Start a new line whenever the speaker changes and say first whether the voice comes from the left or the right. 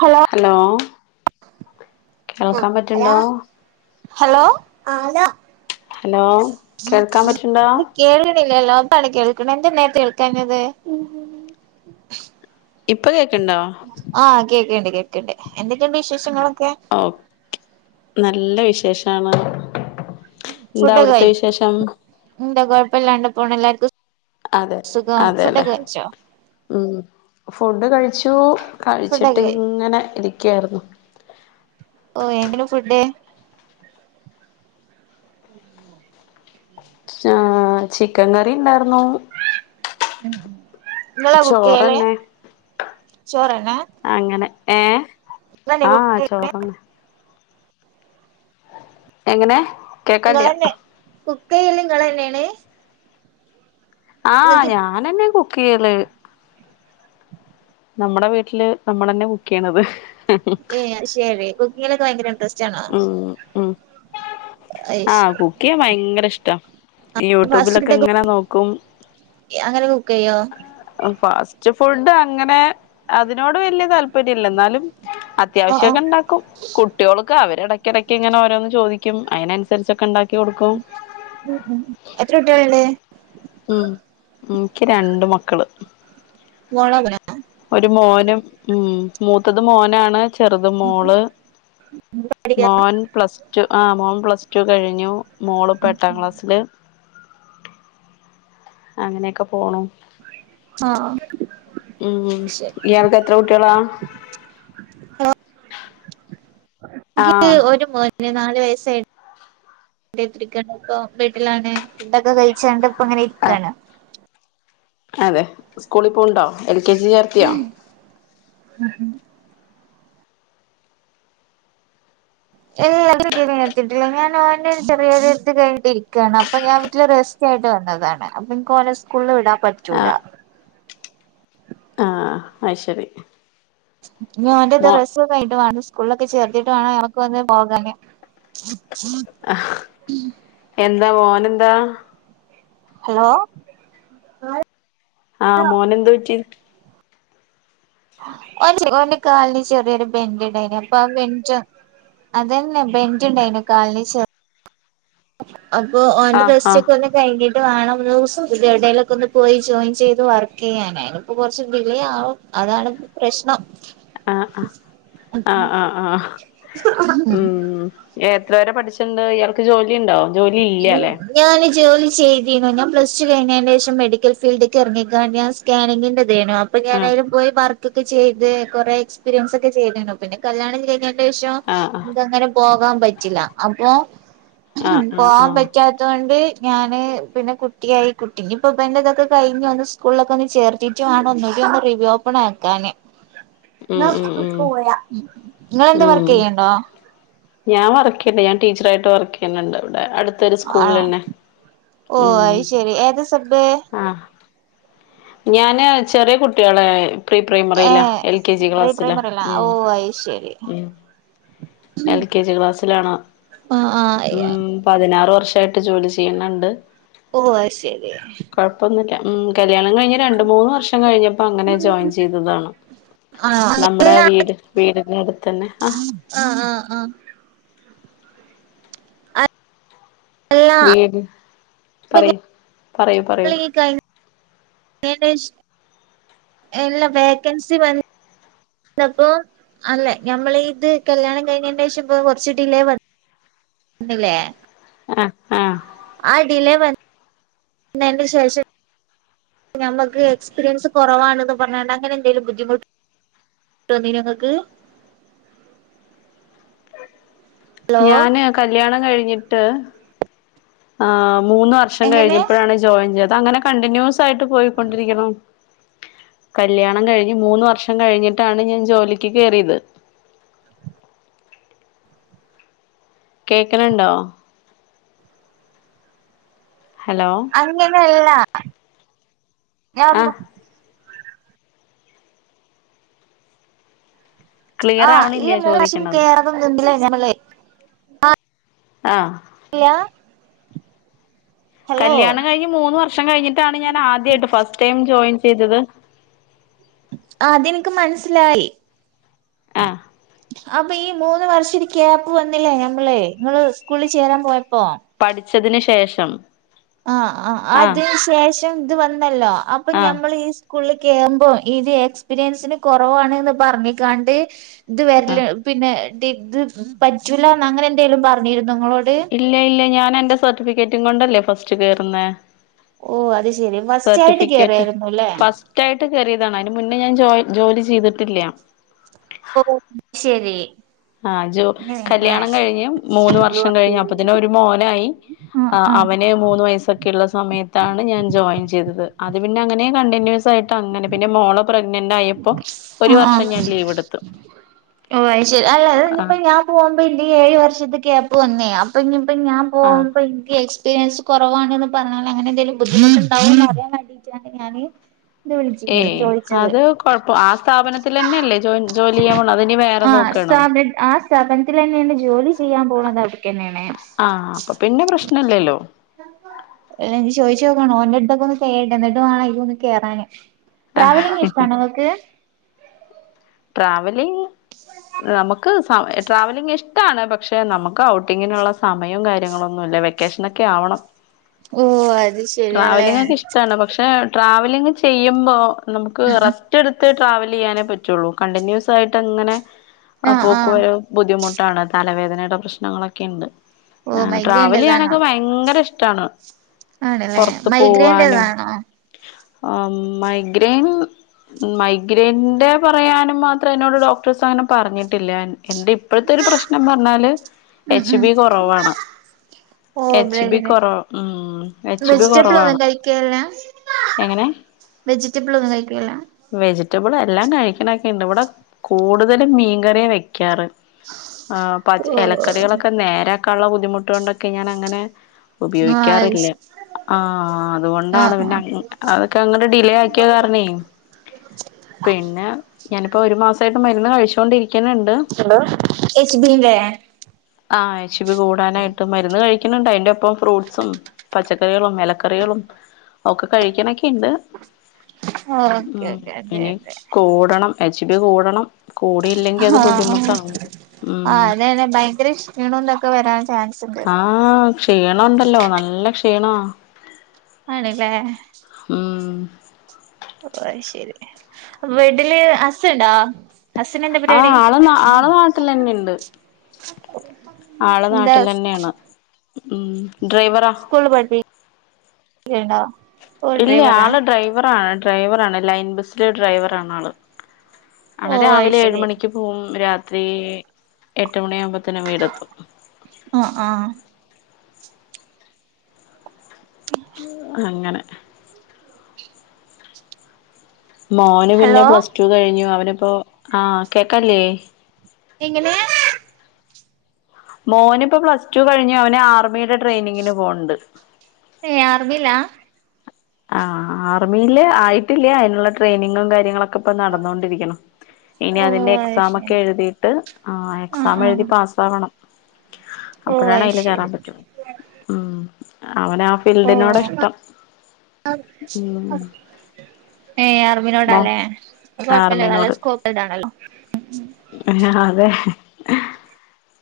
right: Hello
left: hello
right: ആഹ്
left: കേൾക്കാൻ പറ്റ്ണ്ടോ
right: അലോ ഹലോ ആലോ
left: ഹലോ കേൾക്കാൻ പറ്റ്ണ്ടോ
right: കേൾക്ണില്ലല്ലോ പ്പാണ് കേൾക്ക്ണ് എന്തെ നേരെത്തെ കേൾക്കാഞ്ഞത്
left: ഇപ്പ കേക്ക്ണ്ടോ
right: ആഹ് കേക്ക്ണ്ട് കേക്ക്ണ്ട് എന്തെക്കെണ്ട് വിശേഷങ്ങളൊക്കെ
left: ഓക്കേ നല്ല വിശേഷാണ് എന്താ
right: ഫുഡ്ഡൊക്കെ
left: അവിടുത്തെ
right: കയിച്
left: വിശേഷം
right: എന്താ കൊഴപ്പല്ലാണ്ട് പോണ് എല്ലാർക്കും
left: അതെ
right: സു സുഖം
left: അതെല്ലേ
right: ഫുഡ്ഡൊക്കെ കയിച്ചോ
left: ഉം ഫുഡ് കഴിച്ചു കഴിച്ചിട്ട്
right: ഫുഡൊക്കെ കഴി
left: ഇങ്ങനെ ഇരിക്കാരുന്നു
right: ഓ എന്തര് ഫുഡ് [unintelligible]
left: ആഹ് ചിക്കൻ കറി ഇണ്ടാർന്നു
right: നിങ്ങളാ കുക്ക് ചെയ്യല്
left: ചോറന്നേ
right: ചോറന്നെ
left: അങ്ങനെ ഏഹ്
right: നിങ്ങളല്ലേ
left: ആഹ്
right: കുക്ക്
left: ചോറെന്നെ എങ്ങനെ കേക്കല്ല്യ
right: ഇങ്ങളെന്നെ കുക്കയ്യെല് ഇങ്ങളെന്നേണ്
left: ആഹ് ഞാനന്നെ കുക്കയ്യല് നമ്മടെ വീട്ടില് നമ്മള് തന്നെ ബുക്ക് ചെയ്യണത്
right: ഏ ശരി കുക്കിങ്ങിലൊക്കെ ഭയങ്കര ഇൻട്രസ്റ്റ് ആണോ
left: ഉം ഉം ആഹ്
right: അയ്ശരി
left: കുക്ക് ചെയ്യഭയങ്കര ഇഷ്ട ഈ
right: ഫാസ്റ്റ്
left: യൂട്യൂബിലൊക്കെ
right: ഫുഡൊക്കെ
left: ഇങ്ങനെ നോക്കും
right: അങ്ങനെ കുക്ക് ചെയ്യോ
left: ഫാസ്റ്റ് ഫുഡ് അങ്ങനെ അതിനോട് വല്യ താല്പര്യ ഇല്ല എന്നാലും
right: ആഹ് ആഹ്
left: അത്യാവശ്യംക്കെ ഉണ്ടാക്കും കുട്ടികൾ അവരെടക്ക ഇടയ്ക്ക് ഇങ്ങനെ രോന്ന് ചോദിക്കും അതിനൻസരിച്ചൊക്കെ ഉണ്ടാക്കി കൊടുക്കും
right: ഉം ഉം എത്ര കുട്ടികളുണ്ട്
left: ഉം ഉം ഇക്ക് രണ്ട് മക്കള്
right: മോളോ [unintelligible] നോ
left: ഒരു മോനും മൂത്തത് മോനാണ് ചെറുത് മോള്
right: പഠിക്കാ
left: മോൻ പ്ലസ് ടു ആ മോൻ പ്ലസ് ടു കഴിഞ്ഞു മോള്പ്പ എട്ടാം ക്ലാസ്സില് അങ്ങനെക്കെ പോണു
right: ആഹ്
left: ഉം
right: ശരി
left: ഇയാൾക്ക് എത്ര കുട്ടികളാ
right: എ
left: ആഹ്
right: നിക്ക്ഒരു മോൻ പി നാല് വയസ്സായി എത്തിരിക്ക ഇപ്പ വീട്ടിലാണ് ഫുഡൊക്കെ കഴിച്ചണ്ട് അപ്പ അങ്ങെനെ
left: ആഹ്
right: ഇരിക്കാണ്
left: അതെ സ്കൂളി പോ ഉണ്ടോ എൽ കെ ജി ചേർ
right: [inaudible] ഏ അ എത്തിട്ടില്ല ഞാൻ ഓൻ്റെ ചെറിയഒരുത് കഴിഞ്ഞട്ടിരികാണ് അപ്പൊ ഞാൻ വീട്ടിലെ റെസ് തീർച്ചയായിട്ട് വന്നതാണ് അപ്പൊ ഇൻക്ക് ഓനെ സ്കൂളിൽ വിടാൻ
left: ആഹ്
right: പറ്റൂല
left: അ ശരി
right: ഞാനന്ത്
left: മോ
right: റസ് [unintelligible] വേണം സ്കൂളിലൊക്കെ ചേർത്തിട്ട് വേണം ഞങ്ങൾക്ക് ഒന്ന് പോകാന്
left: ആ എന്താ മോനെന്താ?
right: ഹലോ
left: ആഹ് മോന് എന്ത് പറ്റി
right: ഓൻ്റെ കാലിന് ചെറിയൊരു ബെന്ഡ ഇണ്ടായിനി അപ്പൊ അം ബെൽറ്റാ അതന്നെ ബെന്റ് ഉണ്ടായിനു കാലിന് അപ്പൊ ഓൻ്റെ
left: ആഹ് ആഹ്
right: റസ്റ്റ്ക്കന്നെ ത് കഴിഞ്ഞിട്ട് വേണം സ എവിടേയിലൊക്കെ ഒന്ന് പോയി ജോയിൻ ചെയ്ത് വർക്ക് ചെയ്യാനായി അയിനിപോ കുറച്ച് ഡിലേ യാവും അതാണ് പ്രശ്നം
left: ആഹ് ആ ആഹ ആഹ് ആഹ് ഉം ഏ എത്ര വരെപഠിച്ചിണ്ട് ഇയാൾക്ക് ജോലി ഇണ്ടോജോലി ഇല്ല ല്ലേ
right: ഞാന് ജോലി ചെയ്തിരുന്നു ഞാൻ പ്ലസ്ടു കഴിഞ്ഞതിന്റെ ശേഷം മെഡിക്കൽ ഫീൽഡ്ക്ക് ഇറങ്ങിക്കാ ഞാൻ സ്കാനിങ്ങിന്റെ ദേനു അപ്പ
left: ആഹ്
right: ഞാനായാലും പോയി വർക്കൊക്കെ ചെയ്ത് കൊറെ എക്സ്പീരിയൻസ് ഒക്കെ ചെയ്തു പിന്നെ കല്യാണം കഴിഞാ ശം
left: ആഹ്
right: നക്ക്ങ്ങനെ പോകാൻ പറ്റില്ല അപ്പോ
left: ആഹ് ആഹ് ആഹ്
right: അതോണ്ട് ഞാന് പിന്നെ കുട്ടിയായി കുട്ടി ഇപ്പൊ ബൻ്റെതൊക്കെ കഴിഞ്ഞ് ഒന്ന് സ്കൂളിലൊക്കെ ഒന്ന് ചേർത്തിട്ട് വേണം ഒന്നിട്ട ഒന്ന് റിവോപ്പൺ ആക്കാന്
left: ഉ
right: ഞാ സ്കുക്ക് പോവുല
left: ഉം ഞാൻ വർക്ക് ചെയ്യണ്ട ഞാൻ ടീച്ചറായിട്ട് വർക്ക് ചെയ്യുന്നുണ്ട് അടു ത്തരു
right: ആണോ
left: സ്കൂളിൽന്നെ
right: ഓ
left: ഉം
right: അത് ശെരി ഏതാ സബ്
left: ആ ഞാന് ചെറിയ കുട്ടികളെ പ്രീ
right: ഏ
left: പ്രൈമറിയിലാ എൽ കെ ജി
right: പ്രീ
left: ക്ലാസ്സിലാ
right: പ്രൈമറിലാ ഓ അത് ശരി
left: എൽ കെ ജി ക്ലാസ്സിലാണ്
right: ആ ആ
left: ഉം പതിനാറ് വർഷായിട്ട് ജോലി ചെയ്യണണ്ട്
right: ഓ അത് ശരി
left: കുഴപ്പൊന്നില്ല ഉം കല്യാണം കഴിഞ്ഞോ രണ്ട് മൂന്ന് വർഷം കഴിഞ്ഞപ്പോ അങ്ങനെ ജോയിൻ ചെയ്തതാണ്.
right: ആ ഇല്ല
left: [unintelligible] വീട് വീടിന്റെ അടുത്ത് തന്നെ ആ
right: ആഹ ആഹ് ആഹ എ
left: ഏത്
right: [unintelligible] നിങ്ങളി കഴിഞ്ഞതിൻ്റെ ശേഷം എല്ല വേക്കൻസി വന്ന പ്പോ. അല്ലെ ഞമ്മൾ ഇത് കല്യാണം കഴിഞ്ഞതിന്റെഷം ഇപ്പ കൊറച്ച് ഡിലേ വന്നില്ലേ
left: ആഹ്
right: ആ ഡിലേ വ ന്നൻ്റെ ശേഷം നമുക്ക് എക്സ്പീരിയൻസ് കുറവാണെന്ന് പറഞ്ഞാണ്ട് അങ്ങനെ എന്തെങ്കും ബദ്ധിമുട്ട്. ട്ട് തന്നിനോ നിങ്ങൾക്ക്. ഹലോ
left: ഞാന് കല്യാണം കഴിഞ്ഞിട്ട് ആ മൂന്ന് വർഷം
right: എങ്ങനെ
left: കഴിഞ്ഞപ്പോഴാണ്. ജോയിൻ ചെയ്ത് അങ്ങനെ കണ്ടിന്യൂസ് ആയിട്ട് പോയിക്കൊണ്ടിരിക്ക്ണു. കല്ല്യാണം കഴിഞ്ഞ്മൂന്ന് വർഷം കഴിഞ്ഞിട്ടാണ് ഞാൻ ജോലിക്ക് കയറിയത്. കേക്ക്ണുണ്ടോ? ഹലോ?
right: അങ്ങനെയല്ല ഞൻ
left: ആഹ്
right: ആ
left: ക്ലിയർ
right: ഈ
left: ആവണില്ലേ
right: മൂന്ന് വർഷം
left: ചോദിക്കണത്
right: കേറതുംണ്ടില്ലേ ഞല്ലേ
left: ആഹ്
right: ഏ
left: കല്യാണം കഴിഞ്ഞ് മൂന്ന് വർഷം കഴിഞ്ഞിട്ടാണ് ഞാൻ ആദ്യമായിട്ട് ഫസ്റ്റ് ടൈം ജോയിൻ ചെയ്തത്.
right: അതെനിക്ക് മനസിലായി.
left: ആഹ്
right: അപ്പൊ ഈ മൂന്ന് വർഷം ഒരു ക്യാപ്പ് വന്നില്ലേ ഞമ്മള് നിങ്ങള് സ്കൂളിൽ ചേരാൻ പോയപ്പോ.
left: പഠിച്ചതിന് ശേഷം.
right: ആ ആ
left: ആഹ്
right: അതിന് ശേഷം ഇത് വന്നല്ലോ അപ്പൊ
left: ആഹ്
right: ഞമ്മൾ ഈ സ്കൂളിൽ കേറുമ്പോം ഇത് എക്സ്പീരിയൻസിന് കൊറവാണ്ന്ന് പറഞ്ഞ്കണ്ട്. ഇത്
left: ആഹ്
right: വരല് പിന്നെ ഇത് പറ്റൂലന്ന് അങ്ങനെ എന്തായാലും പറഞ്ഞിരുന്നോ നിങ്ങളോട്.
left: ഇല്ല ഇല്ല ഞാൻ എന്റെ സർട്ടിഫിക്കറ്റും കൊണ്ടല്ലേ ഫസ്റ്റ് കേയറുന്ന.
right: ഓ അത് ശെരി ഫസ്റ്റായിട്ട് കേയറിയായിരുന്നുല്ലെ?
left: ഫസ്റ്റായിട്ട് കറിയതാണ്. അതിന് മുന്നേ ഞാൻ ജോ ജോലി ചെയ്തിട്ടില്ല.
right: ഓ ശരി.
left: ആഹ ജോ
right: അങ്ങനെയാണല്ലേ
left: കല്യാണം കഴിഞ്ഞ് മൂന്ന് വർഷം കഴിഞ്ഞ് അപ്പത്തിന്ന് ഒരു മോനായി.
right: ആഹ്
left: ആ
right: ആഹ്
left: അവന് മൂന്ന് വയസ്സ്. ഒക്കെയള്ള സമയത്താണ് ഞാൻ ജോയിൻ ചെയ്തത്. അത് പിന്നെ അങ്ങനെ കണ്ടിന്യൂസ് ആയിട്ട് അങ്ങനെ പിന്നെ മോള പ്രഗ്നന്റ് ആയപ്പോ ഒരു
right: ആഹ്
left: വർഷം
right: ആഹ്
left: ഞാൻ ലീവ് എടുത്തു.
right: ഓ ശരി അല്ല അ
left: ആഹ്
right: ഇനിയിപ്പോ ഞാൻ പോകുമ്പോ ഇന്റെ ഏഴ് വർഷത്തൊക്കെപ്പ് വന്ന്. അപ്പൊ ഇനിയിപ്പോ ഞാൻ
left: ആഹ്
right: പോകുമ്പോ ഗസ് എക്പീരിയൻസ് കുറവാണെന്ന് പറഞ്ഞാൽ അങ്ങനെ എന്തേലും ബുദ്ധിമുട്ടുണ്ടാവോ അറിയാൻ വേണ്ടീട്ടാണ് ഞാന്. എന്ത് വിളിച്ചി ചോദിച്ചത്.
left: കുഴപ്പം ആ സ്ഥാപനത്തി തന്നെ അല്ലേോ ജോലി ചെയ്യാൻ പോണ് അതിനി വേറെ നോക്കണോ?
right: ആസ് സ്ഥപനത്തിൽ തന്നെയാണ് ജോലി ചെയ്യാൻ പോകണത് അവിടെക്ക് തന്നെയാണ്.
left: ആഹ അപ്പൊ പിന്നെ പ്രശ്നല്ലല്ലോ.
right: ല്ല എനിക്ക് ചോദിച്ചു നോക്കണോ ഒടുത്തൊക്കെ ഒന്ന് കേണ്ട എന്നിട്ട് വേണംഎനിക് ഒന്ന് കേയറാന്.
left: ആ ട്രാവലിങ്. നമുക്ക് സ ട്രാവലിംഗ് ഇഷ്ടമാണ് പക്ഷെ നമുക്ക് ഔട്ടിങ്ങിനുള്ള സമയം കാര്യങ്ങളൊന്നുമല്ല. വ്യക് വെക്കെഷനൊക്കെ ആവണം
right: ഓ അത് ശരിയല്ലേ
left: ട്രാവലിങ്ങക്കെ ഇഷ്ട്ടാണ്. പക്ഷേ ട്രാവലിങ്ങ് ചെയ്യുമ്പോ നമുക്ക്
right: ഉം ഉം
left: റസ്‌റ്റ് റ്റ്ട്ത്ത് ട്രാവലെയ്യാനേ പറ്റുള്ളൂ. കണ്ടിന്യൂസായിട്ടങ്ങനെ
right: ആ ആ
left: പോക്ക് വരവ്. ബുദ്ധിമുട്ടാണ് തലവേദനടെ പ്രെശ്നങ്ങളൊക്കെണ്ട്.
right: ഓ
left: ആഹ്
right: മൈഗ്രേന്റെതാണോ
left: ട്രാവലെയ്യാനൊക്കെ ഭയ്ങ്കരഷ്ടാണ്.
right: ആണ്ലേ മൈഗ്രേൻ്റെതാണോ?
left: അം മൈഗ്രീൻ. മൈഗ്രേന്റെ പറയാനും മാത്രം എന്നോട് ഡോക്ടേഴ്സ് അങ്ങനെ പറഞ്ഞിട്ടില്ല. ന്റെ ഇപ്പഴ്ത്തൊരു പ്രശ്നം പർഞ്ഞാല്
right: ഉം
left: എച്ച്
right: ഉം
left: ബി കൊറവാണ്
right: ഓ
left: എച്ച്ബി
right: ബ്രെഡിന്
left: കൊറവ് ഉം എച്ച്ബി
right: വെജിറ്റബിൾ ഒന്നും
left: കൊറവാണ് എങ്ങനെ
right: വെജിറ്റബ്ളൊന്നും കഴിക്ക്ണ്ല്ല
left: വെജിറ്റബിളെല്ലാം കഴിക്ക്ണക്ക്ണ്ട് വടെ കൂട്തലും മീൻകറ്യാ വെക്കാറ് ആഹ്
right: ഓ
left: പച് എലക്കറികളൊക്കെ നേരാക്കാള്ള ബുദ്ധിമുട്ടോണ്ടൊക്കെ ഞാനങ്ങനെ
right: ആഹ്
left: ഉപയോഗിക്കാറില്ല ആ അതുകൊണ്ടാണ്
right: ആഹ് ആഹ്
left: പിന്നെ അതൊക്കെങ്ങട് ഡിലേ ആ ക്ക്യ കാര്ണേ പിന്നെ ഞാനിപ്പോ ഒരു മാസായിട്ട് മരുന്ന് കഴിച്ചുകൊണ്ടിരിക്ക്ണ് ണ്ട്
right: ഹലോ എച്ച് ബീന്റെ
left: ആഹ് എച്ച്ബി കൂടാനായിട്ട് മര്ന്ന് കഴി ക്ക്ണ് ണ്ട് അയ്ന്റൊപ്പം ഫ്രൂട്സും പച്ചക്കറികളും എലക്കറികളും ഒക്കെ കഴിക്ക്ണെക്കെണ്ട്
right: ഓക്കെ
left: ഉം
right: ഓക്കെ അതെ
left: ഇനി
right: അതെ
left: കൂടണം എച്ച്ബി കൂടണം കൂടിയില്ലെങ്കി അത് ബുദ്ധിമുട്ടാവും ഉം
right: ന്നേനെ ഭയങ്കര ക്ഷീണംതൊക്കെ വെരാൻ ചാൻസ്ണ്ട്
left: ആഹ് ക്ഷീണൊണ്ടല്ലോ നല്ല ക്ഷീണാ
right: ആണ്ലേ
left: ഉം
right: ഓഹ് അയ്ശെരി വീട്ട്ൽ ഹസുണ്ടോ ഹസിനെന്താ പരിപാടി
left: ആഹ് ആള് ആള് ആൾ
right: എന്താ
left: നാട്ടിലെന്നേണ് ഉം ഡ്രൈവറാ
right: ചെയ്യ്ണ്ടോ
left: ഇല്ല്യാ ആൾ ഡ്രൈവറാണ് ഡ്രൈവറാണ് ലൈൻ ബസിലെ ഡ്രൈവറാണാൾ
right: ഓ
left: ആണ്
right: അത്
left: രാവിലെ ഏഴ്
right: ശരി
left: മണിക്ക് പോവും രാത്രീ എട്ട് മണിയാവുമ്പോത്തേനും വീടെത്തും
right: ആഹ് ആഹ്
left: അങ്ങനെ മോന് പിന്നെ
right: ഹലോ
left: പ്ലസ്ടു കഴിഞ്ഞു അവനിപ്പോ ആ കേക്കാല്ലേ
right: എങ്ങനെയാ
left: മോനിപ്പം പ്ലസ് ടു കഴിഞ്ഞു അവന് ആർമിയുടെ ട്രെയിനിങ്ങിന് പോക്ണ്ട്
right: ഏഹ് ആർമീലാ
left: ആഹ് ആർമിയിൽ ആയിട്ടില്ല്യാ അയ്ന്ള്ള ട്രെയ്നിങ്ങും കാര്യങ്ങളൊക്കെ പ്പം നടന്നോണ്ടിരിക്ക്ണ് ഇനി
right: ഓ
left: അതിന്റെ എക്സാമൊക്കെ
right: അയ്ശരി
left: എഴുതി ട്ട്
right: ആ ആ
left: എക്സാമെഴുതി പാസ്സാകണം
right: ഓ
left: അപ്പഴാണ് അയ്ൽ
right: അയ്ശരി
left: കേറാൻ പറ്റു ഉം അവനാ ഫീൽഡിനോടാ ഇഷ്ടം ഉം
right: [unintelligible] ഏഹ്
left: മോ
right: ആർമിനോടാലേ കൊഴ്പ്പല്ല നല്ല
left: ആർമിനോട്
right: സ്കോപ്പ് ഇതാണല്ലോ
left: അതെ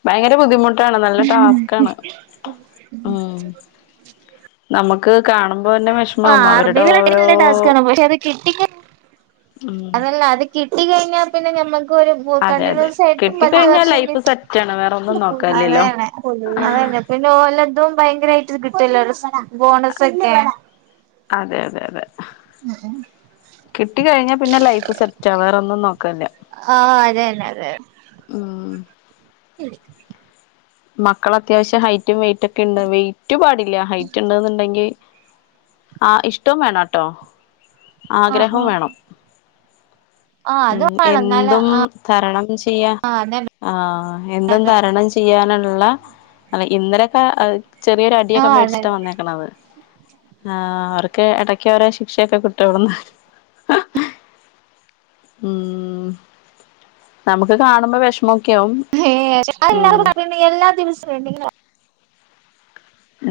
left: ഭയങ്കര ബുദ്ധിമുട്ടാണ് നല്ല ടാസ് ക്കാണ് നമ്ക്ക് കാണുമ്പൊന്നെ വെഷ്
right: ആ ആർമീൽ നല്ല ടാസ്കാണ് പക്ഷെ അത് കിട്ടിക്ക
left: ഉം
right: അതല്ലാ അത് കിട്ടി കഴിഞ്ഞാ പിന്നെ ഞമ്മക്കൊരു
left: അതെ അതെ
right: കണ്ട്ന്യൂസയ്ട്ട് പത്ത്
left: കിട്ടിക്കഴിഞ്ഞാൽ
right: വർഷം
left: ലൈഫ് സെറ്റാണ് വേറെ ഒന്നും നോക്കാനില്ലല്ലോ
right: അതെന്നെ അതന്നെ പിന്നെ ഓലതും ഭയ്ങ്കരായ്ട്ട് കിട്ടല്ലേ ബോണസെക്കെ
left: അതെ അതെ അതെ
right: ഉം
left: കിട്ടി കഴിഞ്ഞാൽ പിന്നെ ലൈഫ് സെറ്റാ വേറൊന്നും നോക്കാല്ല
right: ആഹ് അതെന്നെ അതെ
left: ഊം.
right: [inaudible]
left: മക്കളത്യാവശ്യം ഹൈറ്റും വെയിറ്റൊക്കെണ്ടൊ വെയ്റ്റ് പാടില്ല ഹൈറ്റ് ണ്ട്ന്നുണ്ടെങ്കി ആഹ് ഇഷ്ടം വേണൊട്ടോ
right: ആ ആ
left: ആഗ്രഹൊം വേണം
right: ആ അത്
left: ഉം
right: വേണം എന്നാല്
left: എന്തും
right: ആ
left: തരണം ചെയ്യാ
right: ആ അതന്നെ
left: ആഹ് എന്തും
right: അതന്നെ
left: തരണം ചെ യ്യാനുള്ള അല്ല ഇന്നരൊക്കെ അഅ്
right: ആ
left: ചെറിയൊരടിയൊക്കെ മേടിച്ചിട്ടാ
right: അതന്നെ
left: വന്നേക്കണത് ആഹ് അവർക്ക് എടക്ക് ഓരോ ശിക്ഷയൊക്കെ കിട്ടുംവിടന്ന് ഊം നമുക്ക് കാണുമ്പൊ വെഷമൊക്കെയാവും
right: ഏഹ് [unintelligible] എല്ലാ ദിവസോം ണ്ടെങ്കിലോ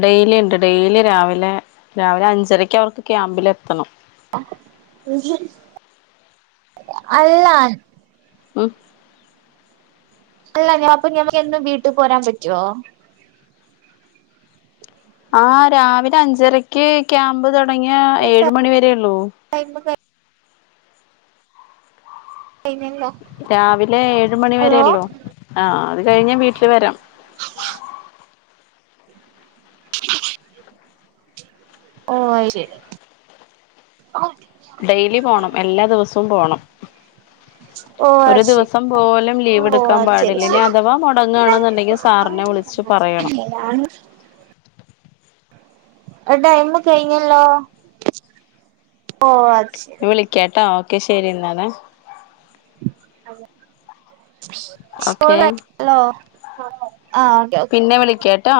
left: ഡെയിലിണ്ട് ഡെയിലി രാവിലെ രാവിലെ അഞ്ചരക്കവർക്ക് ക്യാമ്പിലെത്തണം
right: [inaudible] അല്ലാ
left: ഉം
right: സ്‌റ്റല്ലെങ്ങനാ പ്പ ഞമ്മക്കെന്നും വീട്ടിപോരാൻ പറ്റോ?
left: ആഹ് രാവിലഞ്ചരക്ക് ക്യാമ്പ് തുടങ്ങ്യാ ഏഴ് മണി വരെ ള്ളൂ.
right: ടൈം കഴിഞ്ഞല്ലോ
left: രാവിലെ ഏഴ് മണി വരെ
right: ഹലോ
left: ള്ളൂ ആ അത് കഴിഞ്ഞ് വീട്ടിൽ വരാം
right: ഓഹ് അഅ് ശരി
left: ഡെയിലി പോണം എല്ലാ ദിവസവും പോണം
right: ഓ
left: ഒരു
right: അത് ശരി
left: ദിവസം പോലും
right: ഓ
left: ലീവെടുക്കാൻ
right: അത് ശരി
left: പാടില്ല ഇനി
right: ശരി
left: അഥവാ മൊടങ്ങാണെന്നുണ്ടെങ്കി സാറിനെ വിളിച്- ച്ച് പറയണം
right: [unintelligible] അഅ് ടൈമ് കഴിഞ്ഞല്ലോ ഓഹ് അത് ശരി
left: ളിക്കാട്ടൊ ഓക്കെ ശരിന്നാല്
right: [unintelligible]
left: ഓക്കെ
right: സ്കോളല്ലോ ആഹ് ഓക്കെ ഓക്കെ
left: കേട്ടോ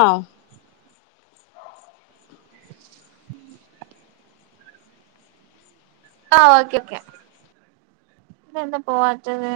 right: ഉ ആഹ് ഓക്കെ ഓക്കെ തെന്താ പോവാത്തത്?